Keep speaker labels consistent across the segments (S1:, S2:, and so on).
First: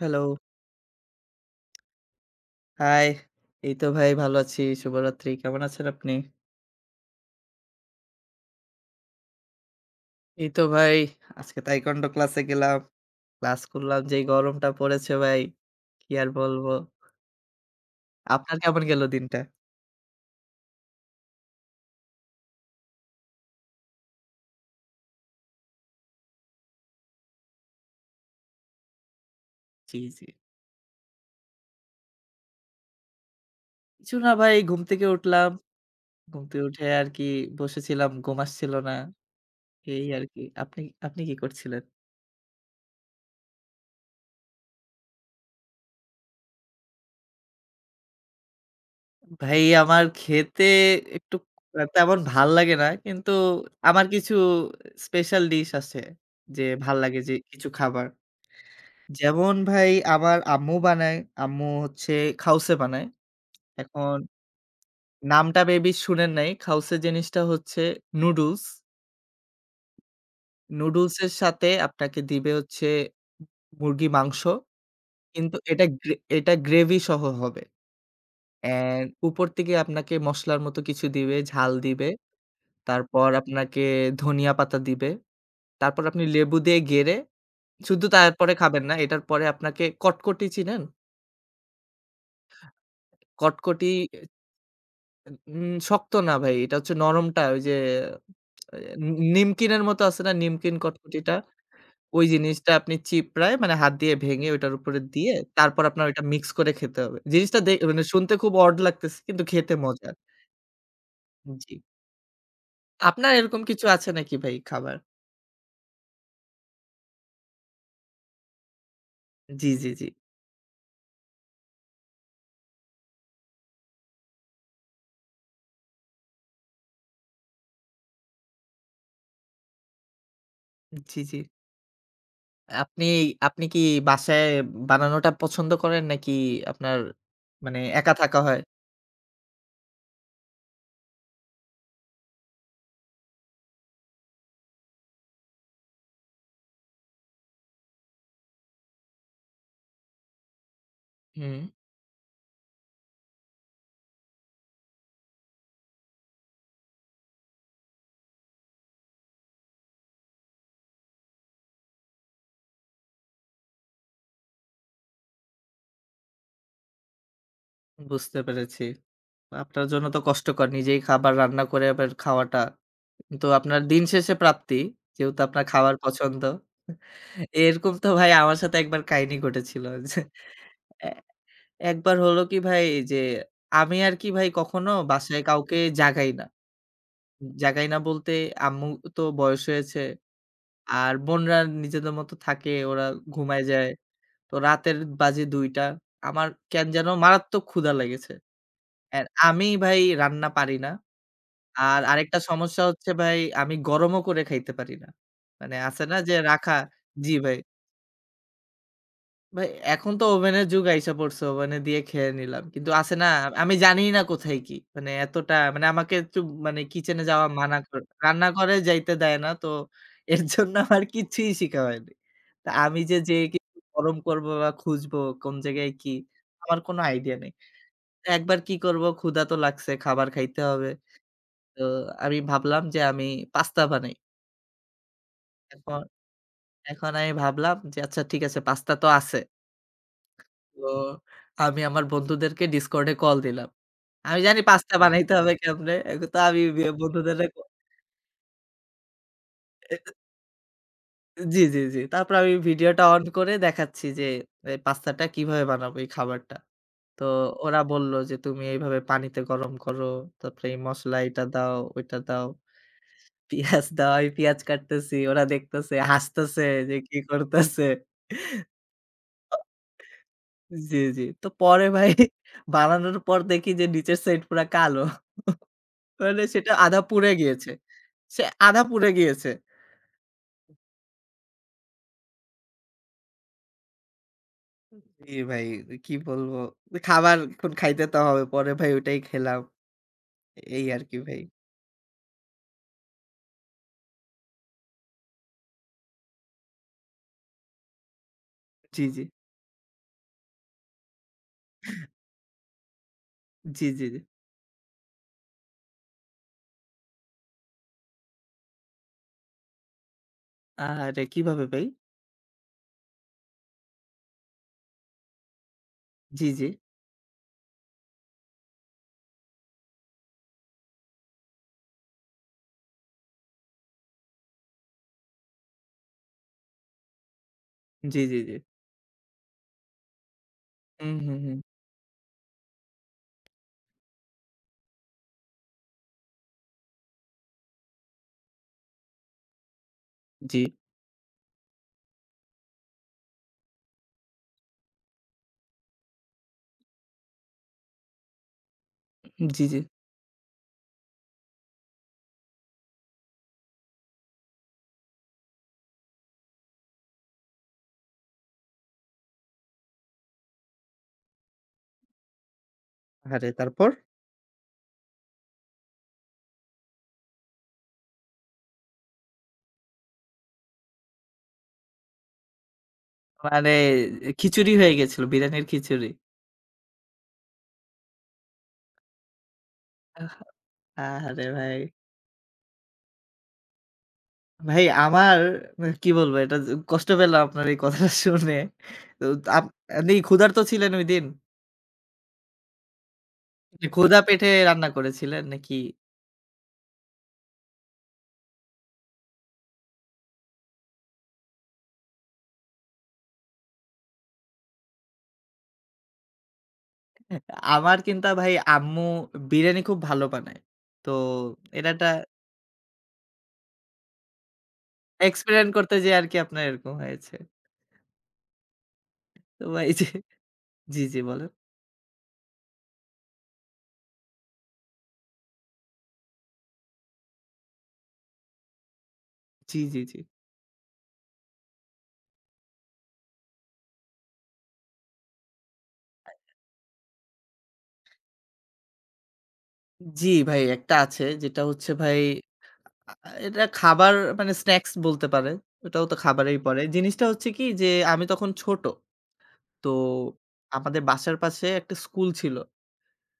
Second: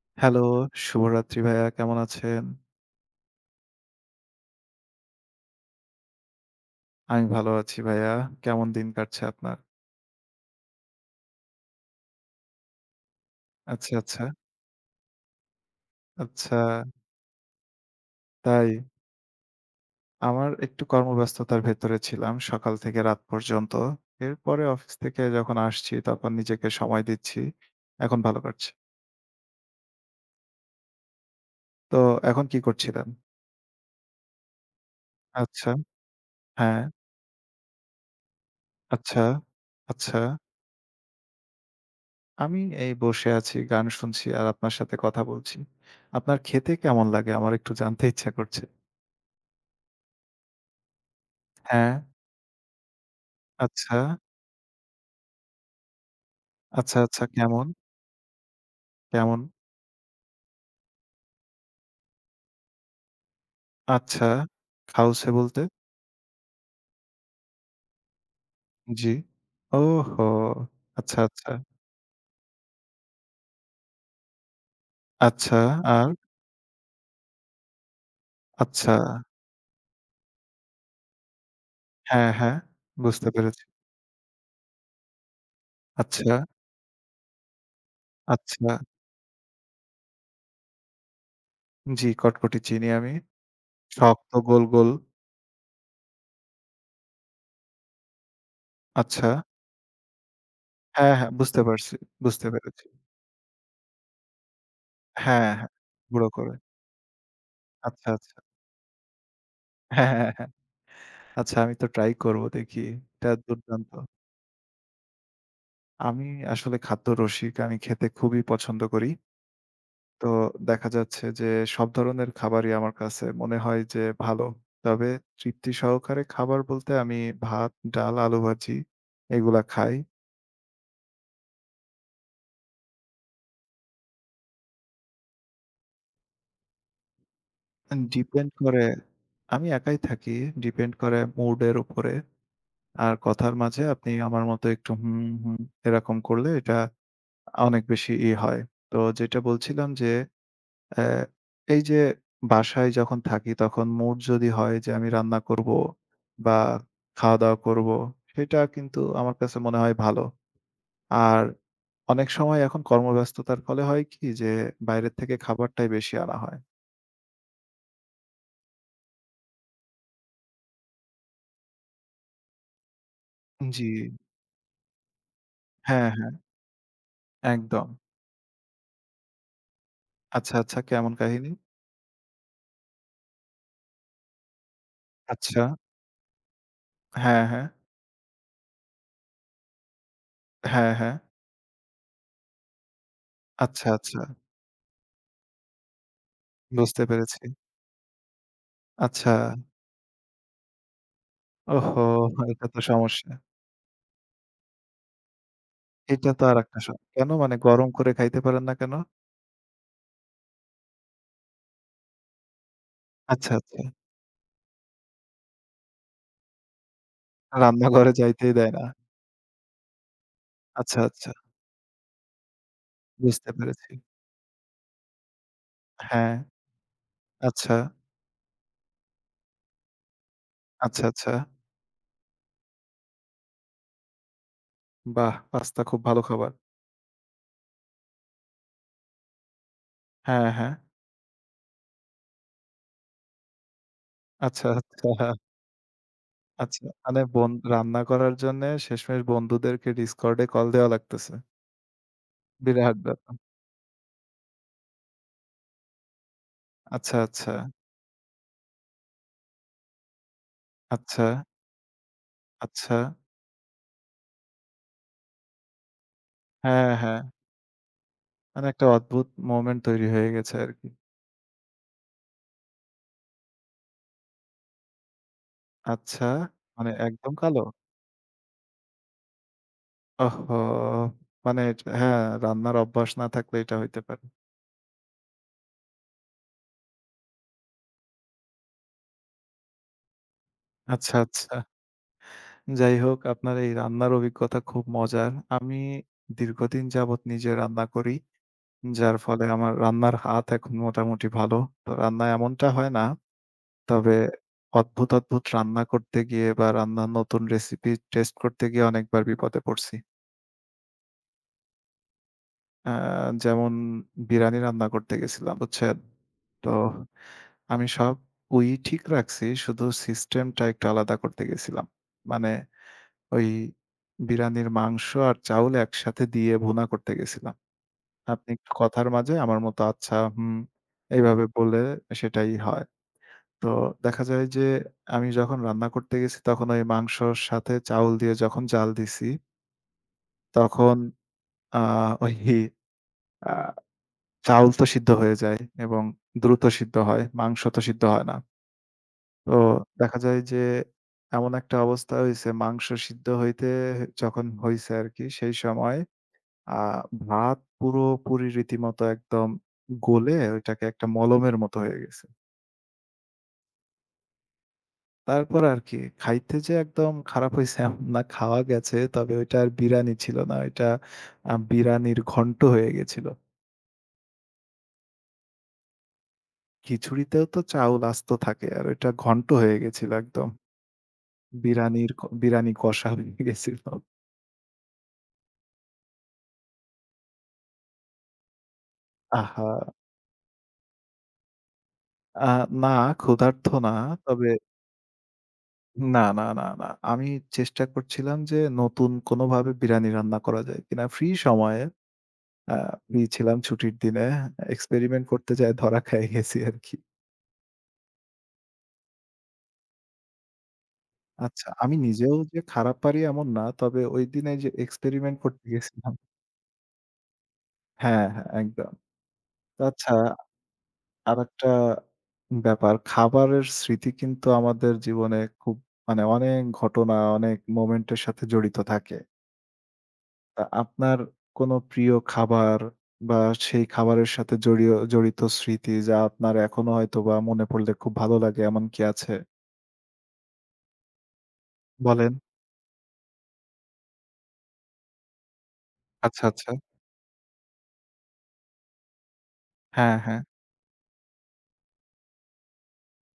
S1: Hello,
S2: hello, শুভরাত্রি ভাইয়া কেমন আছেন?
S1: হাই। এই তো ভাই ভালো আছি। শুভরাত্রি। কেমন আছেন আপনি?
S2: আমি ভালো আছি ভাইয়া। কেমন দিন কাটছে আপনার?
S1: এই তো ভাই আজকে তাইকোয়ান্ডো ক্লাসে গেলাম। ক্লাস
S2: আচ্ছা,
S1: করলাম।
S2: আচ্ছা,
S1: যেই গরমটা পড়েছে ভাই, কি আর
S2: আচ্ছা
S1: বলবো? আপনার
S2: তাই?
S1: কেমন গেল দিনটা?
S2: আমার একটু কর্মব্যস্ততার ভেতরে ছিলাম সকাল থেকে রাত পর্যন্ত। এরপরে অফিস থেকে যখন আসছি তখন নিজেকে সময় দিচ্ছি। এখন ভালো কাটছে।
S1: জি, জি।
S2: তো এখন কি করছিলেন?
S1: কিছু না ভাই ঘুম থেকে উঠলাম।
S2: আচ্ছা,
S1: ঘুম থেকে
S2: হ্যাঁ,
S1: উঠে আর কি বসেছিলাম। ঘুম আসছিল না।
S2: আচ্ছা,
S1: এই
S2: আচ্ছা।
S1: আর কি। আপনি আপনি কি করছিলেন?
S2: আমি এই বসে আছি, গান শুনছি আর আপনার সাথে কথা বলছি। আপনার খেতে কেমন লাগে? আমার একটু জানতে ইচ্ছা করছে।
S1: ভাই আমার খেতে একটু
S2: হ্যাঁ,
S1: তেমন ভাল লাগে না। কিন্তু
S2: আচ্ছা।
S1: আমার কিছু স্পেশাল ডিশ আছে যে ভাল
S2: আচ্ছা,
S1: লাগে
S2: আচ্ছা।
S1: যে
S2: কেমন?
S1: কিছু খাবার।
S2: কেমন?
S1: যেমন ভাই আমার আম্মু বানায়। আম্মু হচ্ছে খাউসে বানায়। এখন
S2: আচ্ছা। খাউসে
S1: নামটা
S2: বলতে?
S1: মেবি শুনেন নাই। খাউসে জিনিসটা হচ্ছে নুডলস।
S2: জি। ওহো!
S1: নুডলস
S2: আচ্ছা,
S1: এর
S2: আচ্ছা।
S1: সাথে আপনাকে দিবে হচ্ছে মুরগি মাংস। কিন্তু
S2: আচ্ছা, আর?
S1: এটা গ্রেভি সহ হবে।
S2: আচ্ছা।
S1: অ্যান্ড উপর থেকে আপনাকে মসলার মতো কিছু দিবে, ঝাল দিবে।
S2: হ্যাঁ, হ্যাঁ।
S1: তারপর
S2: বুঝতে পেরেছি।
S1: আপনাকে ধনিয়া পাতা দিবে। তারপর আপনি
S2: আচ্ছা,
S1: লেবু দিয়ে গেড়ে শুধু তারপরে
S2: আচ্ছা।
S1: খাবেন না। এটার পরে আপনাকে কটকটি চিনেন?
S2: জি, কটকটি চিনি আমি।
S1: কটকটি
S2: শক্ত গোল, গোল।
S1: শক্ত না ভাই। এটা হচ্ছে নরমটা ওই যে নি
S2: আচ্ছা।
S1: নিমকিনের মতো আছে না? নিমকিন
S2: হ্যাঁ, হ্যাঁ।
S1: কটকটিটা?
S2: বুঝতে পারছি।
S1: ওই
S2: বুঝতে
S1: জিনিসটা
S2: পেরেছি।
S1: আপনি চিপড়ায় মানে হাত দিয়ে ভেঙে ওইটার উপরে দিয়ে
S2: হ্যাঁ, হ্যাঁ।
S1: তারপর আপনার ওইটা
S2: গুঁড়ো
S1: মিক্স
S2: করে।
S1: করে খেতে হবে। জিনিসটা দে মানে
S2: আচ্ছা,
S1: শুনতে
S2: আচ্ছা।
S1: খুব অড লাগতেছে কিন্তু খেতে
S2: হ্যাঁ,
S1: মজার।
S2: হ্যাঁ, হ্যাঁ। হ্যাঁ। আচ্ছা আমি
S1: জি।
S2: তো ট্রাই করব দেখি। এটা
S1: আপনার এরকম কিছু
S2: দুর্দান্ত।
S1: আছে নাকি ভাই খাবার?
S2: আমি আসলে খাদ্যরসিক। আমি খেতে খুবই পছন্দ করি।
S1: জি, জি, জি।
S2: তো দেখা যাচ্ছে যে সব ধরনের খাবারই আমার কাছে মনে হয় যে ভালো। তবে তৃপ্তি সহকারে খাবার বলতে আমি ভাত, ডাল, আলু ভাজি এগুলা খাই।
S1: জি, জি। আপনি আপনি কি বাসায় বানানোটা পছন্দ করেন নাকি আপনার মানে একা থাকা
S2: ডিপেন্ড
S1: হয়?
S2: করে আমি একাই থাকি। ডিপেন্ড করে মুড এর উপরে। আর কথার মাঝে আপনি আমার মতো একটু হুম, হুম এরকম করলে এটা অনেক বেশি ই হয়। তো যেটা বলছিলাম যে অ্যা
S1: হুম।
S2: এই যে বাসায় যখন থাকি তখন মুড যদি হয় যে আমি রান্না করব বা খাওয়া-দাওয়া করব, সেটা কিন্তু আমার কাছে মনে হয় ভালো। আর অনেক সময় এখন কর্মব্যস্ততার ফলে হয় কি যে বাইরের থেকে খাবারটাই বেশি আনা হয়।
S1: বুঝতে পেরেছি। আপনার জন্য তো কষ্টকর নিজেই খাবার রান্না করে আবার খাওয়াটা। কিন্তু আপনার
S2: জি।
S1: দিন শেষে প্রাপ্তি। যেহেতু আপনার খাবার
S2: হ্যাঁ, হ্যাঁ,
S1: পছন্দ।
S2: একদম।
S1: এরকম তো ভাই আমার সাথে একবার কাহিনী ঘটেছিল। যে
S2: আচ্ছা, আচ্ছা
S1: এ
S2: কেমন কাহিনী?
S1: একবার হলো কি ভাই যে আমি আর কি ভাই কখনো বাসায়
S2: আচ্ছা।
S1: কাউকে জাগাই না।
S2: হ্যাঁ, হ্যাঁ।
S1: জাগাই না বলতে আম্মু তো বয়স হয়েছে।
S2: হ্যাঁ, হ্যাঁ।
S1: আর বোনরা নিজেদের মতো থাকে। ওরা ঘুমায়
S2: আচ্ছা,
S1: যায়।
S2: আচ্ছা।
S1: তো রাতের বাজে ২:০০ আমার কেন
S2: বুঝতে
S1: যেন
S2: পেরেছি।
S1: মারাত্মক ক্ষুধা লেগেছে। অ্যা
S2: আচ্ছা।
S1: আমি ভাই রান্না পারি না। আর
S2: ওহহো!
S1: আরেকটা
S2: এটা তো
S1: সমস্যা হচ্ছে
S2: সমস্যা।
S1: ভাই আমি গরমও করে খাইতে পারি না। মানে আছে না
S2: এটা
S1: যে
S2: তো
S1: রাখা
S2: আরেকটা স কেন
S1: জি
S2: মানে
S1: ভাই।
S2: গরম করে খাইতে পারেন না কেন?
S1: ভাই এখন তো ওভেনের যুগ আইসা পড়ছে, ওভেনে দিয়ে খেয়ে নিলাম। কিন্তু আছে না
S2: আচ্ছা,
S1: আমি
S2: আচ্ছা।
S1: জানিই না কোথায় কি? মানে এতটা মানে আমাকে একটু মানে কিচেনে যাওয়া মানা করে
S2: রান্নাঘরে যাইতেই দেয়
S1: রান্নাঘরে
S2: না।
S1: যাইতে দেয় না। তো এর জন্য
S2: আচ্ছা,
S1: আমার
S2: আচ্ছা।
S1: কিচ্ছুই শিখা হয়নি। তা আমি যে যেয়ে
S2: বুঝতে
S1: কিছু
S2: পেরেছি।
S1: গরম করব বা খুঁজবো কোন জায়গায় কি?
S2: হ্যাঁ।
S1: আমার কোনো আইডিয়া নেই।
S2: আচ্ছা,
S1: একবার কি করব? ক্ষুধা তো লাগছে, খাবার খাইতে হবে।
S2: আচ্ছা, আচ্ছা।
S1: তো আমি ভাবলাম যে আমি পাস্তা বানাই।
S2: বাহ! পাস্তা
S1: এখন
S2: খুব ভালো খাবার।
S1: এখন আমি ভাবলাম যে আচ্ছা ঠিক আছে পাস্তা তো আছে।
S2: হ্যাঁ, হ্যাঁ।
S1: তো আমি আমার বন্ধুদেরকে Discord এ কল দিলাম। আমি জানি
S2: আচ্ছা,
S1: পাস্তা
S2: আচ্ছা,
S1: বানাইতে হবে কেমনে। এ তো আমি
S2: আচ্ছা। মানে
S1: বন্ধুদেরকে
S2: বন
S1: ক
S2: রান্না করার জন্যে শেষমেশ বন্ধুদেরকে Discord এ কল দেওয়া লাগতেছে।
S1: জি, জি, জি। তারপর আমি
S2: বিরাট
S1: ভিডিওটা অন
S2: ব্যাপার।
S1: করে দেখাচ্ছি যে এই পাস্তাটা কিভাবে বানাবো এই খাবারটা।
S2: আচ্ছা,
S1: তো
S2: আচ্ছা,
S1: ওরা বলল যে তুমি এইভাবে পানিতে গরম করো, তারপরে এই মসলা
S2: আচ্ছা,
S1: এটা দাও, ওইটা দাও।
S2: আচ্ছা।
S1: পিঁয়াজ দেওয়া হয়, পিঁয়াজ কাটতেছি। ওরা দেখতেছে, হাসতেছে
S2: হ্যাঁ,
S1: যে কি
S2: হ্যাঁ।
S1: করতেছে।
S2: মানে একটা অদ্ভুত
S1: অ
S2: মোমেন্ট তৈরি হয়ে গেছে আরকি।
S1: জি, জি। তো পরে ভাই বানানোর পর দেখি যে নিচের সাইড পুরা কালো।
S2: আচ্ছা,
S1: মানে সেটা
S2: মানে
S1: আধা পুড়ে
S2: একদম কালো?
S1: গিয়েছে। সে আধা পুড়ে গিয়েছে।
S2: ওহহো! মানে এট হ্যাঁ, রান্নার অভ্যাস না থাকলে এটা হইতে পারে।
S1: জি ভাই কি বলবো? খাবার এখন খাইতে তো হবে। পরে ভাই ওইটাই খেলাম। এই
S2: আচ্ছা,
S1: আরকি ভাই।
S2: আচ্ছা। যাই হোক আপনার এই রান্নার অভিজ্ঞতা খুব মজার। আমি দীর্ঘদিন যাবৎ নিজে রান্না করি।
S1: জি,
S2: যার
S1: জি।
S2: ফলে আমার রান্নার হাত এখন মোটামুটি ভালো। তো রান্না এমনটা হয় না।
S1: জি, জি, জি।
S2: তবে অদ্ভুত, অদ্ভুত রান্না করতে গিয়ে বা রান্নার নতুন রেসিপি টেস্ট করতে গিয়ে অনেকবার বিপদে পড়ছি।
S1: আহারে! কিভাবে ভাই?
S2: আ যেমন বিরানি রান্না করতে গেছিলাম, বুঝছেন?
S1: জি, জি।
S2: তো আমি সব পুই ঠিক রাখছি, শুধু সিস্টেমটা একটু আলাদা করতে গেছিলাম। মানে ওই বিরানির মাংস আর চাউল একসাথে দিয়ে ভুনা করতে গেছিলাম।
S1: জি, জি,
S2: আপনি
S1: জি।
S2: একটু কথার মাঝে আমার মতো আচ্ছা, হুম,
S1: হুম, হুম,
S2: এইভাবে
S1: হুম।
S2: বলে সেটাই হয়। তো দেখা যায় যে আমি যখন রান্না করতে গেছি তখন ওই মাংসর সাথে চাউল দিয়ে যখন জাল দিছি
S1: জি,
S2: তখন আ ওই আ চাউল তো সিদ্ধ হয়ে যায় এবং দ্রুত সিদ্ধ হয়। মাংস তো সিদ্ধ হয় না। তো
S1: জি, জি।
S2: দেখা যায় যে এমন একটা অবস্থা হইছে মাংস সিদ্ধ হইতে যখন হইছে আরকি সেই সময় আ ভাত পুরোপুরি রীতিমতো একদম গলে ওইটাকে একটা মলমের মতো হয়ে গেছে।
S1: আহারে! তারপর?
S2: তারপর আর কি খাইতে যে একদম খারাপ হইছে এমন না, খাওয়া গেছে। তবে ওইটা আর বিরানি ছিল না। ওইটা আ বিরানির ঘন্ট হয়ে গেছিল।
S1: মানে খিচুড়ি হয়ে গেছিল, বিরানির খিচুড়ি।
S2: খিচুড়িতেও তো চাউল আস্ত থাকে। আর ওইটা ঘন্ট হয়ে গেছিল
S1: আহ
S2: একদম।
S1: আহারে ভাই!
S2: বিরানির ক বিরানি কষা হয়ে গেছিল।
S1: ভাই আমার মানে কি বলবো এটা য কষ্ট পেলাম আপনার এই কথাটা শুনে। তো আপ
S2: আহা!
S1: আপনি ক্ষুধার্ত ছিলেন ঐদিন?
S2: আ না ক্ষুধার্ত না।
S1: ক্ষুধা
S2: তবে
S1: পেটে রান্না করেছিলেন নাকি?
S2: না, না, না, না। আমি চেষ্টা করছিলাম যে নতুন কোনভাবে বিরানি রান্না করা যায় কিনা। ফ্রি সময়ে আ ফ্রি ছিলাম ছুটির দিনে। এক্সপেরিমেন্ট করতে যেয়ে ধরা খেয়ে গেছি আরকি।
S1: আমার কিন্তু ভাই আম্মু বিরিয়ানি খুব ভালো বানায়। তো
S2: আচ্ছা,
S1: এটা
S2: আমি
S1: একটা
S2: নিজেও যে খারাপ পারি এমন না। তবে ঐদিন এই যে এক্সপেরিমেন্ট করতে
S1: এক্সপেরিমেন্ট করতে
S2: গেছিলাম
S1: যেয়ে আরকি আপনার এরকম হয়েছে।
S2: হ্যাঁ, হ্যাঁ, একদম।
S1: তো
S2: তো
S1: ভাই যে
S2: আচ্ছা
S1: জি, জি বলেন।
S2: আরেকটা ব্যাপার। খাবারের স্মৃতি কিন্তু আমাদের জীবনে খুব মানে অনেক ঘটনা, অনেক মোমেন্টের সাথে জড়িত থাকে।
S1: জি, জি, জি।
S2: আপনার কোনো প্রিয় খাবার বা সেই খাবারের সাথে জড়িত স্মৃতি যা আপনার এখনো হয়তোবা মনে পড়লে খুব ভালো লাগে এমন কি আছে?
S1: জি ভাই একটা আছে যেটা হচ্ছে ভাই
S2: বলেন।
S1: আ আ এটা খাবার মানে স্ন্যাকস বলতে পারেন। ওটাও তো
S2: আচ্ছা,
S1: খাবারেই
S2: আচ্ছা।
S1: পড়ে। জিনিসটা হচ্ছে কি যে আমি তখন ছোট। তো
S2: হ্যাঁ, হ্যাঁ।
S1: আমাদের বাসার পাশে একটা স্কুল ছিল।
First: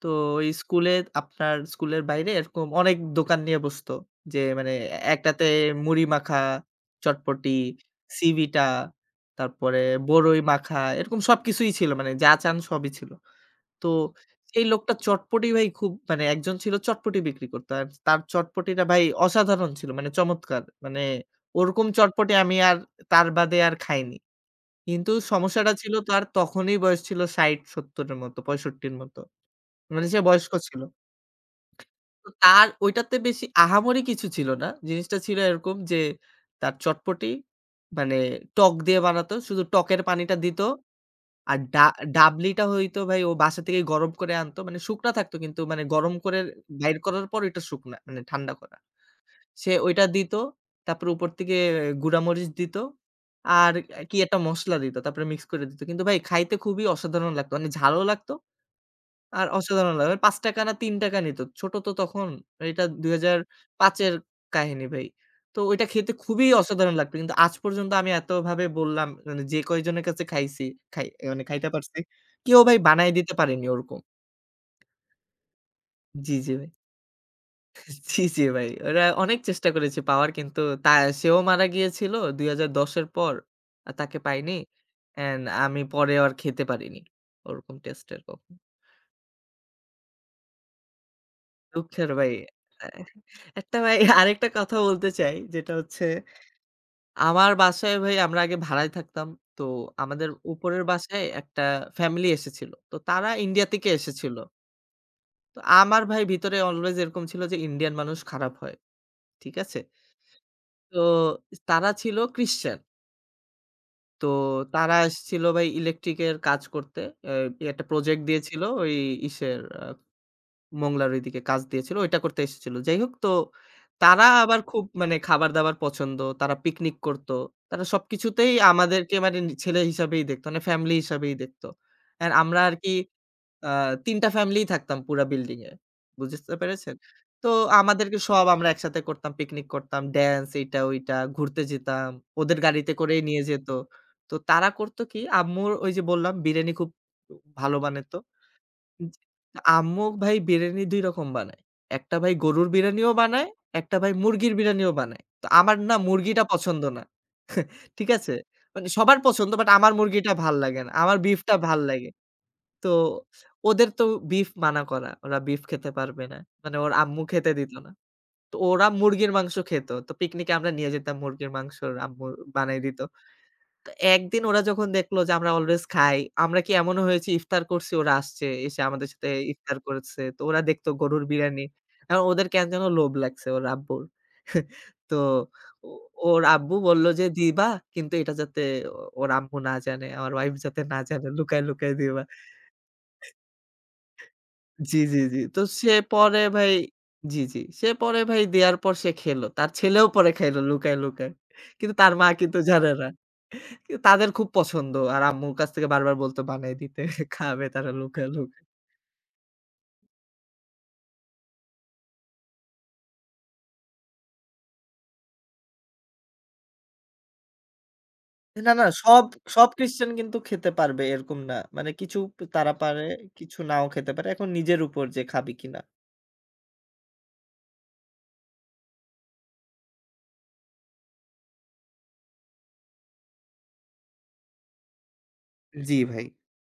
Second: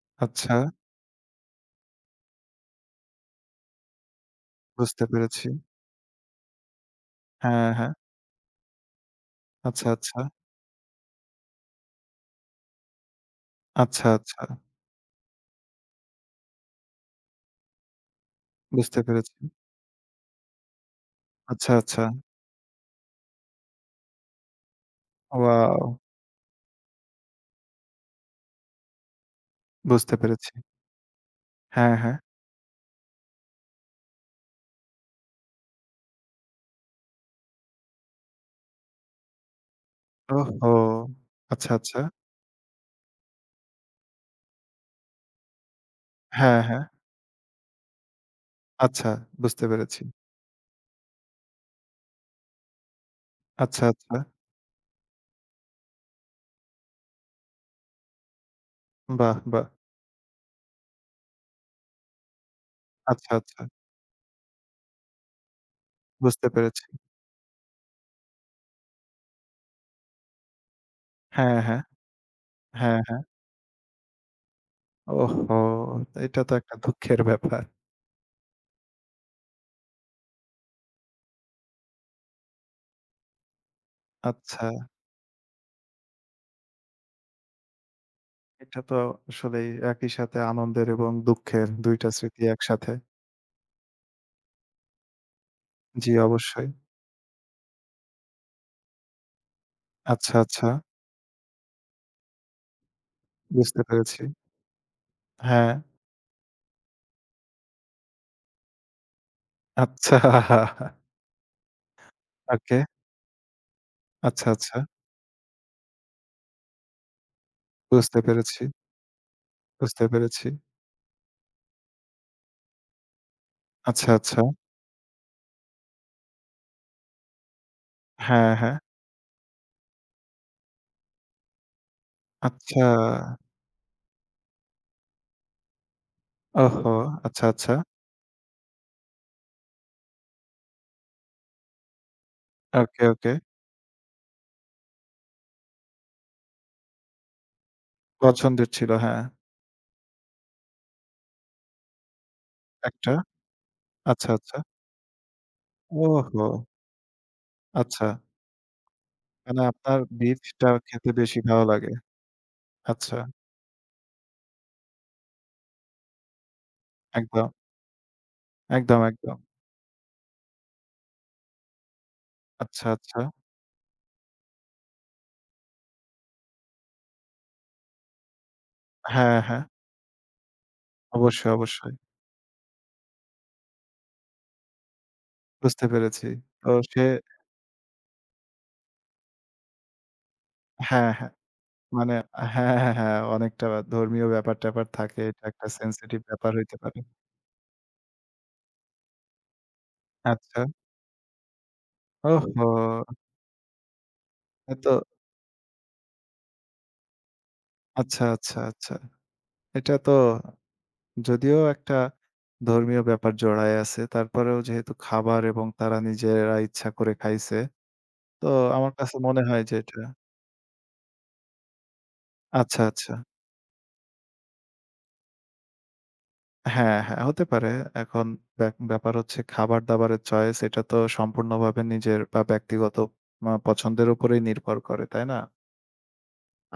S1: তো ওই
S2: আচ্ছা,
S1: স্কুলে আপনার স্কুলের বাইরে এরকম অনেক দোকান নিয়ে বসতো। যে মানে
S2: বুঝতে
S1: একটাতে
S2: পেরেছি।
S1: মুড়ি মাখা, চটপটি,
S2: হ্যাঁ, হ্যাঁ।
S1: সিবিটা, তারপরে
S2: আচ্ছা, আচ্ছা।
S1: বড়ই মাখা এরকম সবকিছুই ছিল। মানে যা চান সবই ছিল। তো
S2: আচ্ছা, আচ্ছা।
S1: এই লোকটা চটপটি ভাই খুব মানে একজন ছিল চটপটি বিক্রি করতো। আর তার চটপটিটা
S2: বুঝতে
S1: ভাই
S2: পেরেছি।
S1: অসাধারণ ছিল মানে চমৎকার। মানে
S2: আচ্ছা,
S1: ওরকম
S2: আচ্ছা।
S1: চটপটি আমি আর তার বাদে আর খাইনি। কিন্তু সমস্যাটা
S2: ওয়াও!
S1: ছিল তার তখনই বয়স ছিল ৬০-৭০ এর মতো, ৬৫ র মতো। মানে
S2: বুঝতে
S1: সে বয়স্ক
S2: পেরেছি।
S1: ছিল।
S2: হ্যাঁ, হ্যাঁ।
S1: তো তার ঐটাতে বেশি আহামরি কিছু ছিল না। জিনিসটা ছিল এরকম যে তার চটপটি মানে টক দিয়ে বানাতো। শুধু টকের পানিটা দিত
S2: ওহহো!
S1: আর
S2: আচ্ছা, আচ্ছা।
S1: ডাবলিটা হইতো ভাই ও বাসা থেকে গরম করে আনতো। মানে শুকনা থাকতো কিন্তু মানে গরম করে
S2: হ্যাঁ, হ্যাঁ।
S1: বাইর করার পর ওইটা শুকনা মানে ঠান্ডা করা।
S2: আচ্ছা, বুঝতে
S1: সে
S2: পেরেছি।
S1: ওইটা দিত। তারপরে উপর থেকে গুঁড়া মরিচ দিত। আর
S2: আচ্ছা, আচ্ছা।
S1: কি একটা মসলা দিত। তারপরে মিক্স করে দিত। কিন্তু ভাই খাইতে খুবই অসাধারণ লাগতো। মানে ঝালও লাগতো
S2: বাহ!
S1: আর
S2: বাহ!
S1: অসাধারণ লাগে। ৳৫ না ৳৩ নিত। ছোট তো তখন এটা
S2: আচ্ছা, আচ্ছা।
S1: ২০০৫ এর কাহিনী ভাই। তো ওইটা খেতে খুবই
S2: বুঝতে পেরেছি।
S1: অসাধারণ লাগতো। কিন্তু আজ পর্যন্ত আমি এতভাবে বললাম মানে যে কয়জনের কাছে খাইছি, খাই মানে
S2: হ্যাঁ,
S1: খাইতে
S2: হ্যাঁ।
S1: পারছি, কেউ ভাই বানায়
S2: হ্যাঁ।
S1: দিতে পারেনি ওরকম।
S2: ওহহো!
S1: জি,
S2: এটা
S1: জি
S2: তো
S1: ভাই।
S2: একটা দুঃখের ব্যাপার।
S1: জি, জি ভাই। ওরা অনেক চেষ্টা করেছে পাওয়ার কিন্তু তা সেও মারা গিয়েছিল ২০১০ এর পর। আর তাকে পাইনি।
S2: আচ্ছা,
S1: অ্যান্ড আমি পরে আর খেতে পারিনি। ওরকম টেস্টের কখনো।
S2: এটা তো আসলেই একই সাথে আনন্দের এবং দুঃখের ২ টা
S1: দুঃখের ভাই।
S2: স্মৃতি
S1: আ
S2: একসাথে।
S1: একটা ভাই আরেকটা কথা বলতে চাই যেটা হচ্ছে
S2: জি, অবশ্যই।
S1: আমার বাসায় ভাই আমরা আগে ভাড়ায় থাকতাম। তো আমাদের
S2: আচ্ছা, আচ্ছা।
S1: উপরের বাসায় একটা ফ্যামিলি এসেছিল। তো তারা ইন্ডিয়া
S2: বুঝতে
S1: থেকে
S2: পেরেছি।
S1: এসেছিল। তো
S2: হ্যাঁ,
S1: আমার ভাই ভিতরে অলওয়েজ এরকম ছিল যে ইন্ডিয়ান মানুষ খারাপ হয়। ঠিক আছে?
S2: আচ্ছা।
S1: তো তারা ছিল
S2: ওকে।
S1: ক্রিশ্চিয়ান। তো
S2: আচ্ছা, আচ্ছা।
S1: তারা এসেছিল ভাই ইলেকট্রিকের কাজ করতে। এ একটা
S2: বুঝতে
S1: প্রজেক্ট
S2: পেরেছি,
S1: দিয়েছিল ওই ইসের
S2: বুঝতে পেরেছি।
S1: মংলার ঐদিকে কাজ দিয়েছিল। ওইটা করতে এসেছিল। যাই হোক তো
S2: আচ্ছা,
S1: তারা
S2: আচ্ছা।
S1: আবার খুব মানে খাবার-দাবার পছন্দ। তারা পিকনিক করত। তারা
S2: হ্যাঁ,
S1: সবকিছুতেই
S2: হ্যাঁ।
S1: আমাদেরকে মানে ছেলে হিসাবেই দেখত। মানে ফ্যামিলি হিসাবেই দেখত। অ্যান্ড আমরা
S2: আচ্ছা।
S1: আরকি আ ৩ টা ফ্যামিলি থাকতাম পুরা বিল্ডিং এ। বুঝতে পেরেছেন?
S2: ওহহো! আচ্ছা,
S1: তো
S2: আচ্ছা।
S1: আমাদেরকে সব আমরা একসাথে করতাম, পিকনিক করতাম, ড্যান্স এইটা ওইটা, ঘুরতে যেতাম। ওদের গাড়িতে
S2: ওকে,
S1: করেই
S2: ওকে।
S1: নিয়ে যেত। তো তারা করত কি আম্মুর ওই যে বললাম বিরিয়ানি খুব ভালো বানাতো।
S2: পছন্দের ছিল,
S1: জি।
S2: হ্যাঁ।
S1: আম্মু ভাই বিরিয়ানি ২ রকম বানায়। একটা ভাই গরুর বিরিয়ানিও
S2: একটা।
S1: বানায়, একটা ভাই
S2: আচ্ছা,
S1: মুরগির
S2: আচ্ছা।
S1: বিরিয়ানিও বানায়। তো আমার না মুরগিটা
S2: ওহহো!
S1: পছন্দ না।
S2: আচ্ছা।
S1: ঠিক আছে? মানে সবার পছন্দ
S2: মানে
S1: বাট আমার
S2: আপনার
S1: মুরগিটা ভাল
S2: বীচটা
S1: লাগে না।
S2: খেতে
S1: আমার
S2: বেশি
S1: বিফটা
S2: ভালো
S1: ভাল
S2: লাগে।
S1: লাগে। তো
S2: আচ্ছা,
S1: ওদের তো বিফ মানা করা। ওরা বিফ খেতে পারবে না। মানে ওর আম্মু
S2: একদম,
S1: খেতে দিত না। তো ওরা
S2: একদম,
S1: মুরগির
S2: একদম।
S1: মাংস খেত। তো পিকনিকে আমরা নিয়ে যেতাম মুরগির মাংস আম্মু বানায়
S2: আচ্ছা,
S1: দিত।
S2: আচ্ছা।
S1: তো একদিন ওরা যখন দেখলো যে আমরা অলওয়েজ খাই, আমরা কি এমনও হয়েছি ইফতার করছি ওরা আসছে, এসে আমাদের সাথে
S2: হ্যাঁ, হ্যাঁ।
S1: ইফতার করেছে। তো ওরা দেখতো গরুর
S2: অবশ্যই,
S1: বিরানি।
S2: অবশ্যই।
S1: এখন ওদের কেন যেন লোভ লাগছে ওর আব্বুর। তো
S2: বুঝতে
S1: ও
S2: পেরেছি।
S1: ওর
S2: তো
S1: আব্বু
S2: সে
S1: বলল যে, "দিবা কিন্তু এটা যাতে ওর আম্মু না জানে, আমার ওয়াইফ যাতে না
S2: হ্যাঁ,
S1: জানে
S2: হ্যাঁ।
S1: লুকায়, লুকায়
S2: মানে
S1: দিবা।"
S2: হ্যাঁ, হ্যাঁ, হ্যাঁ। অনেকটা ধর্মীয় ব্যাপার-ট্যাপার
S1: জি, জি,
S2: থাকে।
S1: জি।
S2: এটা
S1: তো
S2: একটা
S1: সে
S2: সেনসিটিভ
S1: পরে
S2: ব্যাপার
S1: ভাই
S2: হইতে পারে।
S1: জি, জি। সে পরে ভাই দেয়ার পর সে খেলো। তার ছেলেও পরে খাইলো
S2: আচ্ছা।
S1: লুকায়, লুকায়। কিন্তু তার মা কিন্তু জানে না।
S2: ওহহো!
S1: কিন্তু তাদের খুব
S2: এ তো
S1: পছন্দ। আর আম্মুর কাছ থেকে বারবার বলতো বানায় দিতে। খাবে তারা
S2: আচ্ছা,
S1: লুকায়,
S2: আচ্ছা,
S1: লুকায়।
S2: আচ্ছা। এটা তো যদিও একটা ধর্মীয় ব্যাপার জড়ায় আছে। তারপরেও যেহেতু খাবার এবং তারা নিজেরা ইচ্ছা করে খাইছে, তো
S1: না, না
S2: আমার কাছে
S1: সব,
S2: মনে হয়
S1: সব
S2: যে এটা
S1: খ্রিস্টান কিন্তু খেতে পারবে এরকম না। মানে কিছু তারা
S2: আচ্ছা,
S1: পারে,
S2: আচ্ছা।
S1: কিছু নাও খেতে পারে। এখন নিজের উপর যে খাবি কিনা।
S2: হ্যাঁ, হ্যাঁ, হতে পারে। এখন ব্যাপার হচ্ছে খাবার-দাবারের চয়েস এটা তো সম্পূর্ণভাবে নিজের বা ব্যক্তিগত মা পছন্দের উপরেই নির্ভর করে, তাই না?
S1: জি ভাই।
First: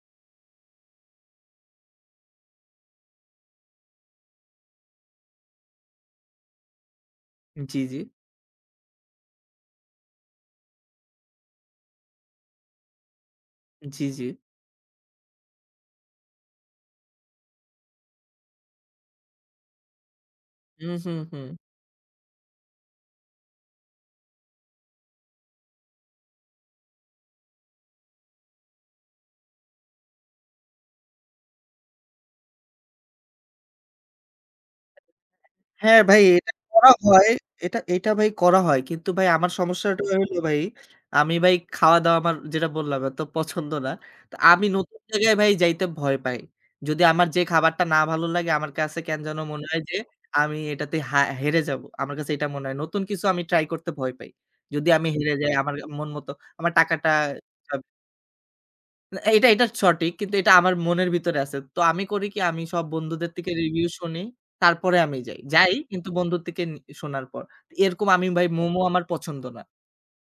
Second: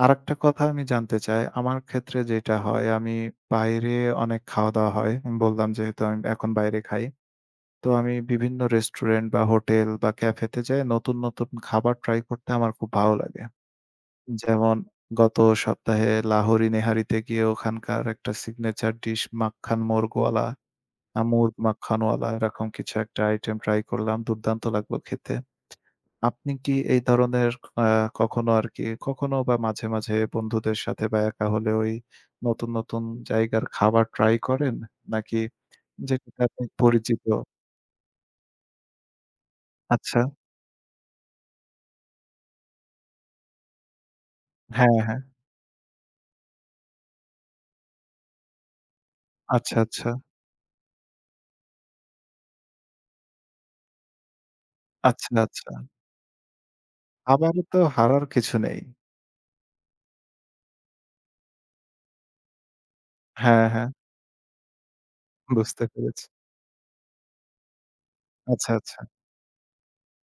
S2: আরেকটা কথা আমি জানতে চাই, আমার ক্ষেত্রে যেটা হয় আমি বাইরে অনেক খাওয়া-দাওয়া হয়। আমি বললাম যেহেতু আমি এখন বাইরে খাই।
S1: জি,
S2: তো
S1: জি।
S2: আমি বিভিন্ন রেস্টুরেন্ট বা হোটেল বা ক্যাফেতে যাই নতুন, নতুন খাবার ট্রাই করতে আমার খুব ভালো লাগে।
S1: জি, জি।
S2: যেমন গত সপ্তাহে লাহোরি নেহারিতে গিয়ে ওখানকার একটা সিগনেচার ডিশ মাক্খান মোরগওয়ালা
S1: হুম, হুম,
S2: আমুর
S1: হুম।
S2: মাখানওয়ালা এরকম কিছু একটা আইটেম ট্রাই করলাম। দুর্দান্ত লাগলো খেতে। আপনি কি এই ধরনের আ কখনো আরকি কখনো বা মাঝে, মাঝে বন্ধুদের সাথে বা একা হলে ওই নতুন, নতুন জায়গার খাবার ট্রাই করেন? নাকি
S1: হ্যাঁ, ভাই
S2: যেটাতে
S1: এটা
S2: আপনি
S1: করা
S2: পরিচিত?
S1: হয়। এটা এটা ভাই করা হয়। কিন্তু ভাই আমার সমস্যাটা
S2: আচ্ছা।
S1: হলো ভাই, আমি ভাই খাওয়া-দাওয়া আমার যেটা বললাম এত পছন্দ না। তো আমি
S2: হ্যাঁ,
S1: নতুন
S2: হ্যাঁ।
S1: জায়গায় ভাই যাইতে ভয় পাই। যদি আমার যে খাবারটা না ভালো লাগে আমার কাছে কেন যেন মনে
S2: আচ্ছা,
S1: হয় যে
S2: আচ্ছা।
S1: আমি এটাতে হেরে যাবো। আমার কাছে এটা মনে হয়। নতুন কিছু আমি ট্রাই করতে ভয় পাই। যদি আমি
S2: আচ্ছা,
S1: হেরে যাই
S2: আচ্ছা।
S1: আমার মন মতো আমার টাকাটা
S2: খাবারে তো হারার কিছু নেই।
S1: না এটা, এটা সঠিক। কিন্তু এটা আমার মনের ভিতরে আছে। তো আমি করি কি আমি সব বন্ধুদের থেকে
S2: হ্যাঁ, হ্যাঁ।
S1: রিভিউ শুনি। তারপরে আমি যাই। যাই
S2: বুঝতে
S1: কিন্তু
S2: পেরেছি।
S1: বন্ধুর থেকে শোনার পর। এরকম আমি ভাই
S2: আচ্ছা,
S1: মোমো
S2: আচ্ছা।
S1: আমার পছন্দ না।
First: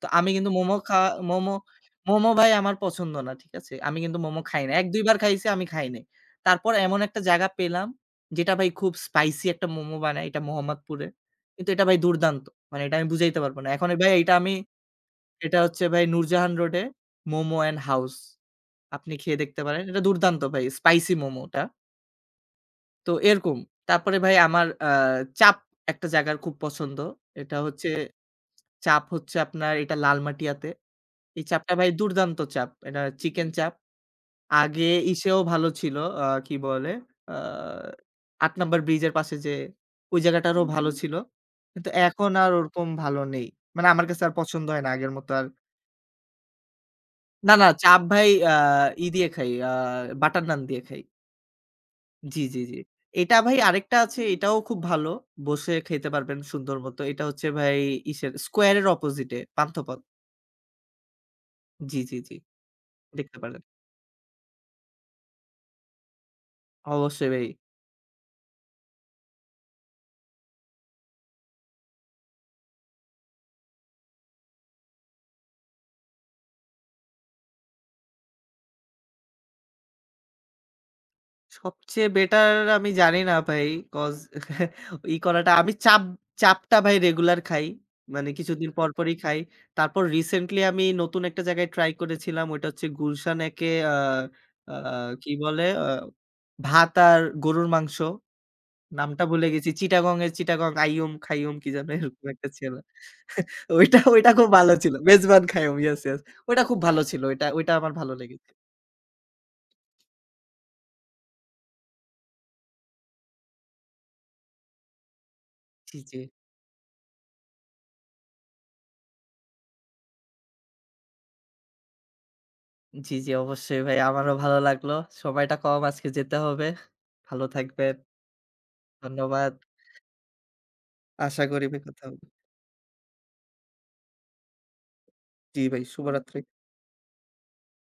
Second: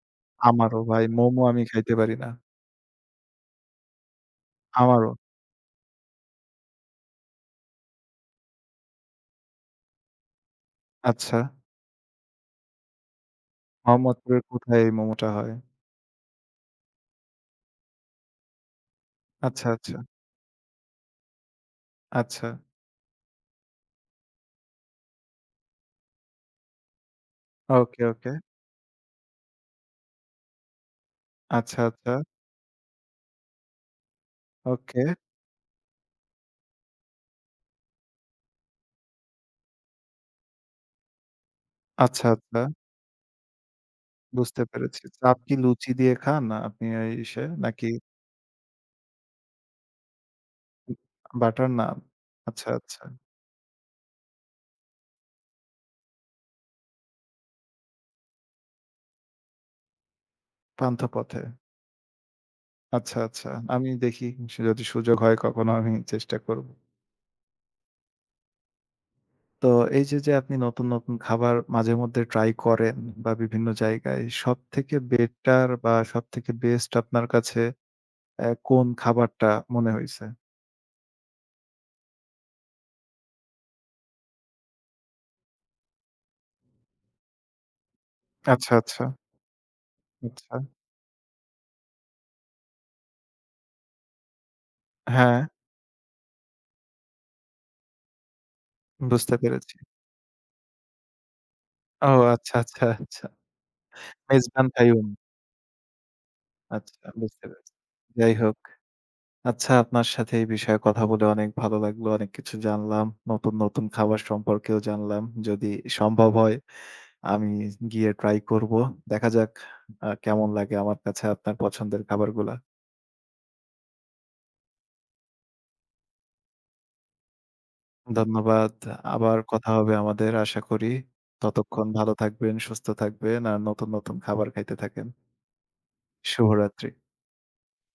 S1: তো আমি কিন্তু মোমো
S2: আমারও ভাই
S1: খাওয়া
S2: মোমো
S1: মোমো,
S2: আমি খাইতে পারি না।
S1: মোমো ভাই আমার পছন্দ না। ঠিক আছে? আমি কিন্তু মোমো খাই না। ১-২
S2: আমারও।
S1: বার খাইছি আমি খাই নাই। তারপর এমন একটা জায়গা পেলাম যেটা ভাই খুব স্পাইসি একটা মোমো বানায়। এটা মোহাম্মদপুরে।
S2: আচ্ছা।
S1: কিন্তু এটা ভাই দুর্দান্ত। মানে এটা আমি বুঝাইতে পারব না। এখন ভাই এটা
S2: মোহাম্মদপুরের
S1: আমি
S2: কোথায় এই মোমোটা হয়?
S1: এটা হচ্ছে ভাই নূরজাহান রোডে মোমো অ্যান্ড হাউস। আপনি খেয়ে দেখতে
S2: আচ্ছা,
S1: পারেন।
S2: আচ্ছা,
S1: এটা দুর্দান্ত ভাই স্পাইসি মোমোটা।
S2: আচ্ছা।
S1: তো এরকম। তারপরে ভাই আমার চাপ একটা জায়গার খুব পছন্দ। এটা হচ্ছে
S2: ওকে, ওকে।
S1: চাপ হচ্ছে আপনার এটা লালমাটিয়াতে। এই চাপটা
S2: আচ্ছা,
S1: ভাই
S2: আচ্ছা।
S1: দুর্দান্ত চাপ। এটা চিকেন চাপ। আগে
S2: ওকে।
S1: ইসেও ভালো ছিল। কি বলে? আ ৮ নাম্বার ব্রিজের পাশে যে ওই জায়গাটারও ভালো ছিল। কিন্তু
S2: আচ্ছা,
S1: এখন আর
S2: আচ্ছা।
S1: ওরকম ভালো নেই। মানে আমার কাছে আর
S2: বুঝতে
S1: পছন্দ হয় না
S2: পেরেছি।
S1: আগের মতো
S2: চাপ
S1: আর।
S2: কি লুচি দিয়ে খান আপনি এই ইসে
S1: না, না
S2: নাকি
S1: চাপ ভাই ই দিয়ে খাই। বাটার নান দিয়ে খাই।
S2: বাটার নান?
S1: জি, জি,
S2: আচ্ছা,
S1: জি।
S2: আচ্ছা।
S1: এটা ভাই আরেকটা আছে এটাও খুব ভালো। বসে খেতে পারবেন সুন্দর মতো। এটা হচ্ছে ভাই ইসের স্কয়ারের অপোজিটে পান্থপথ।
S2: পান্থ পথে।
S1: জি, জি, জি।
S2: আচ্ছা,
S1: দেখতে
S2: আচ্ছা।
S1: পারেন।
S2: আমি দেখি যদি সুযোগ হয় কখনো আমি চেষ্টা করব।
S1: অবশ্যই ভাই।
S2: তো এই যে, যে আপনি নতুন, নতুন খাবার মাঝে মধ্যে ট্রাই করেন বা বিভিন্ন জায়গায় সবথেকে বেটার বা সবথেকে বেস্ট আপনার কাছে কোন খাবারটা মনে হইছে?
S1: সবচেয়ে বেটার আমি জানি না ভাই। কজ ই করাটা আমি চাপটা ভাই রেগুলার খাই। মানে কিছুদিন
S2: আচ্ছা,
S1: পর
S2: আচ্ছা,
S1: পরই খাই। তারপর
S2: আচ্ছা।
S1: রিসেন্টলি আমি নতুন একটা জায়গায় ট্রাই করেছিলাম। ওইটা হচ্ছে গুলশান একে আ আ কি
S2: হ্যাঁ।
S1: বলে? ভাত আর গরুর মাংস। নামটা
S2: বুঝতে
S1: ভুলে গেছি।
S2: পেরেছি।
S1: চিটাগং আইয়ুম খাইয়ুম কি যেন
S2: ও
S1: এরকম একটা
S2: আচ্ছা,
S1: ছিল।
S2: আচ্ছা, আচ্ছা।
S1: ওইটা ওইটা খুব
S2: মেজবান
S1: ভালো ছিল।
S2: কাইয়ুম।
S1: Mezban Qayyum yes, yes. ওইটা খুব ভালো
S2: আচ্ছা,
S1: ছিল।
S2: বুঝতে
S1: ওইটা ওইটা
S2: পেরেছি।
S1: আমার ভালো
S2: যাই
S1: লেগেছে।
S2: হোক। আচ্ছা, আপনার সাথে এই বিষয়ে কথা বলে অনেক ভালো লাগলো। অনেক কিছু জানলাম। নতুন, নতুন খাবার সম্পর্কেও জানলাম। যদি
S1: জি, জি।
S2: সম্ভব হয় আমি গিয়ে ট্রাই করব। দেখা যাক কেমন লাগে আমার কাছে আপনার পছন্দের খাবারগুলা।
S1: জি, জি অবশ্যই ভাই আমারও ভালো লাগলো। সময়টা কম আজকে যেতে হবে। ভালো থাকবেন।
S2: ধন্যবাদ। আবার
S1: ধন্যবাদ।
S2: কথা হবে আমাদের আশা করি।
S1: আশা করি ভাই
S2: ততক্ষণ
S1: কথা
S2: ভালো
S1: হবে।
S2: থাকবেন, সুস্থ থাকবেন আর নতুন, নতুন খাবার খাইতে থাকেন।
S1: জি ভাই শুভরাত্রি।
S2: শুভরাত্রি।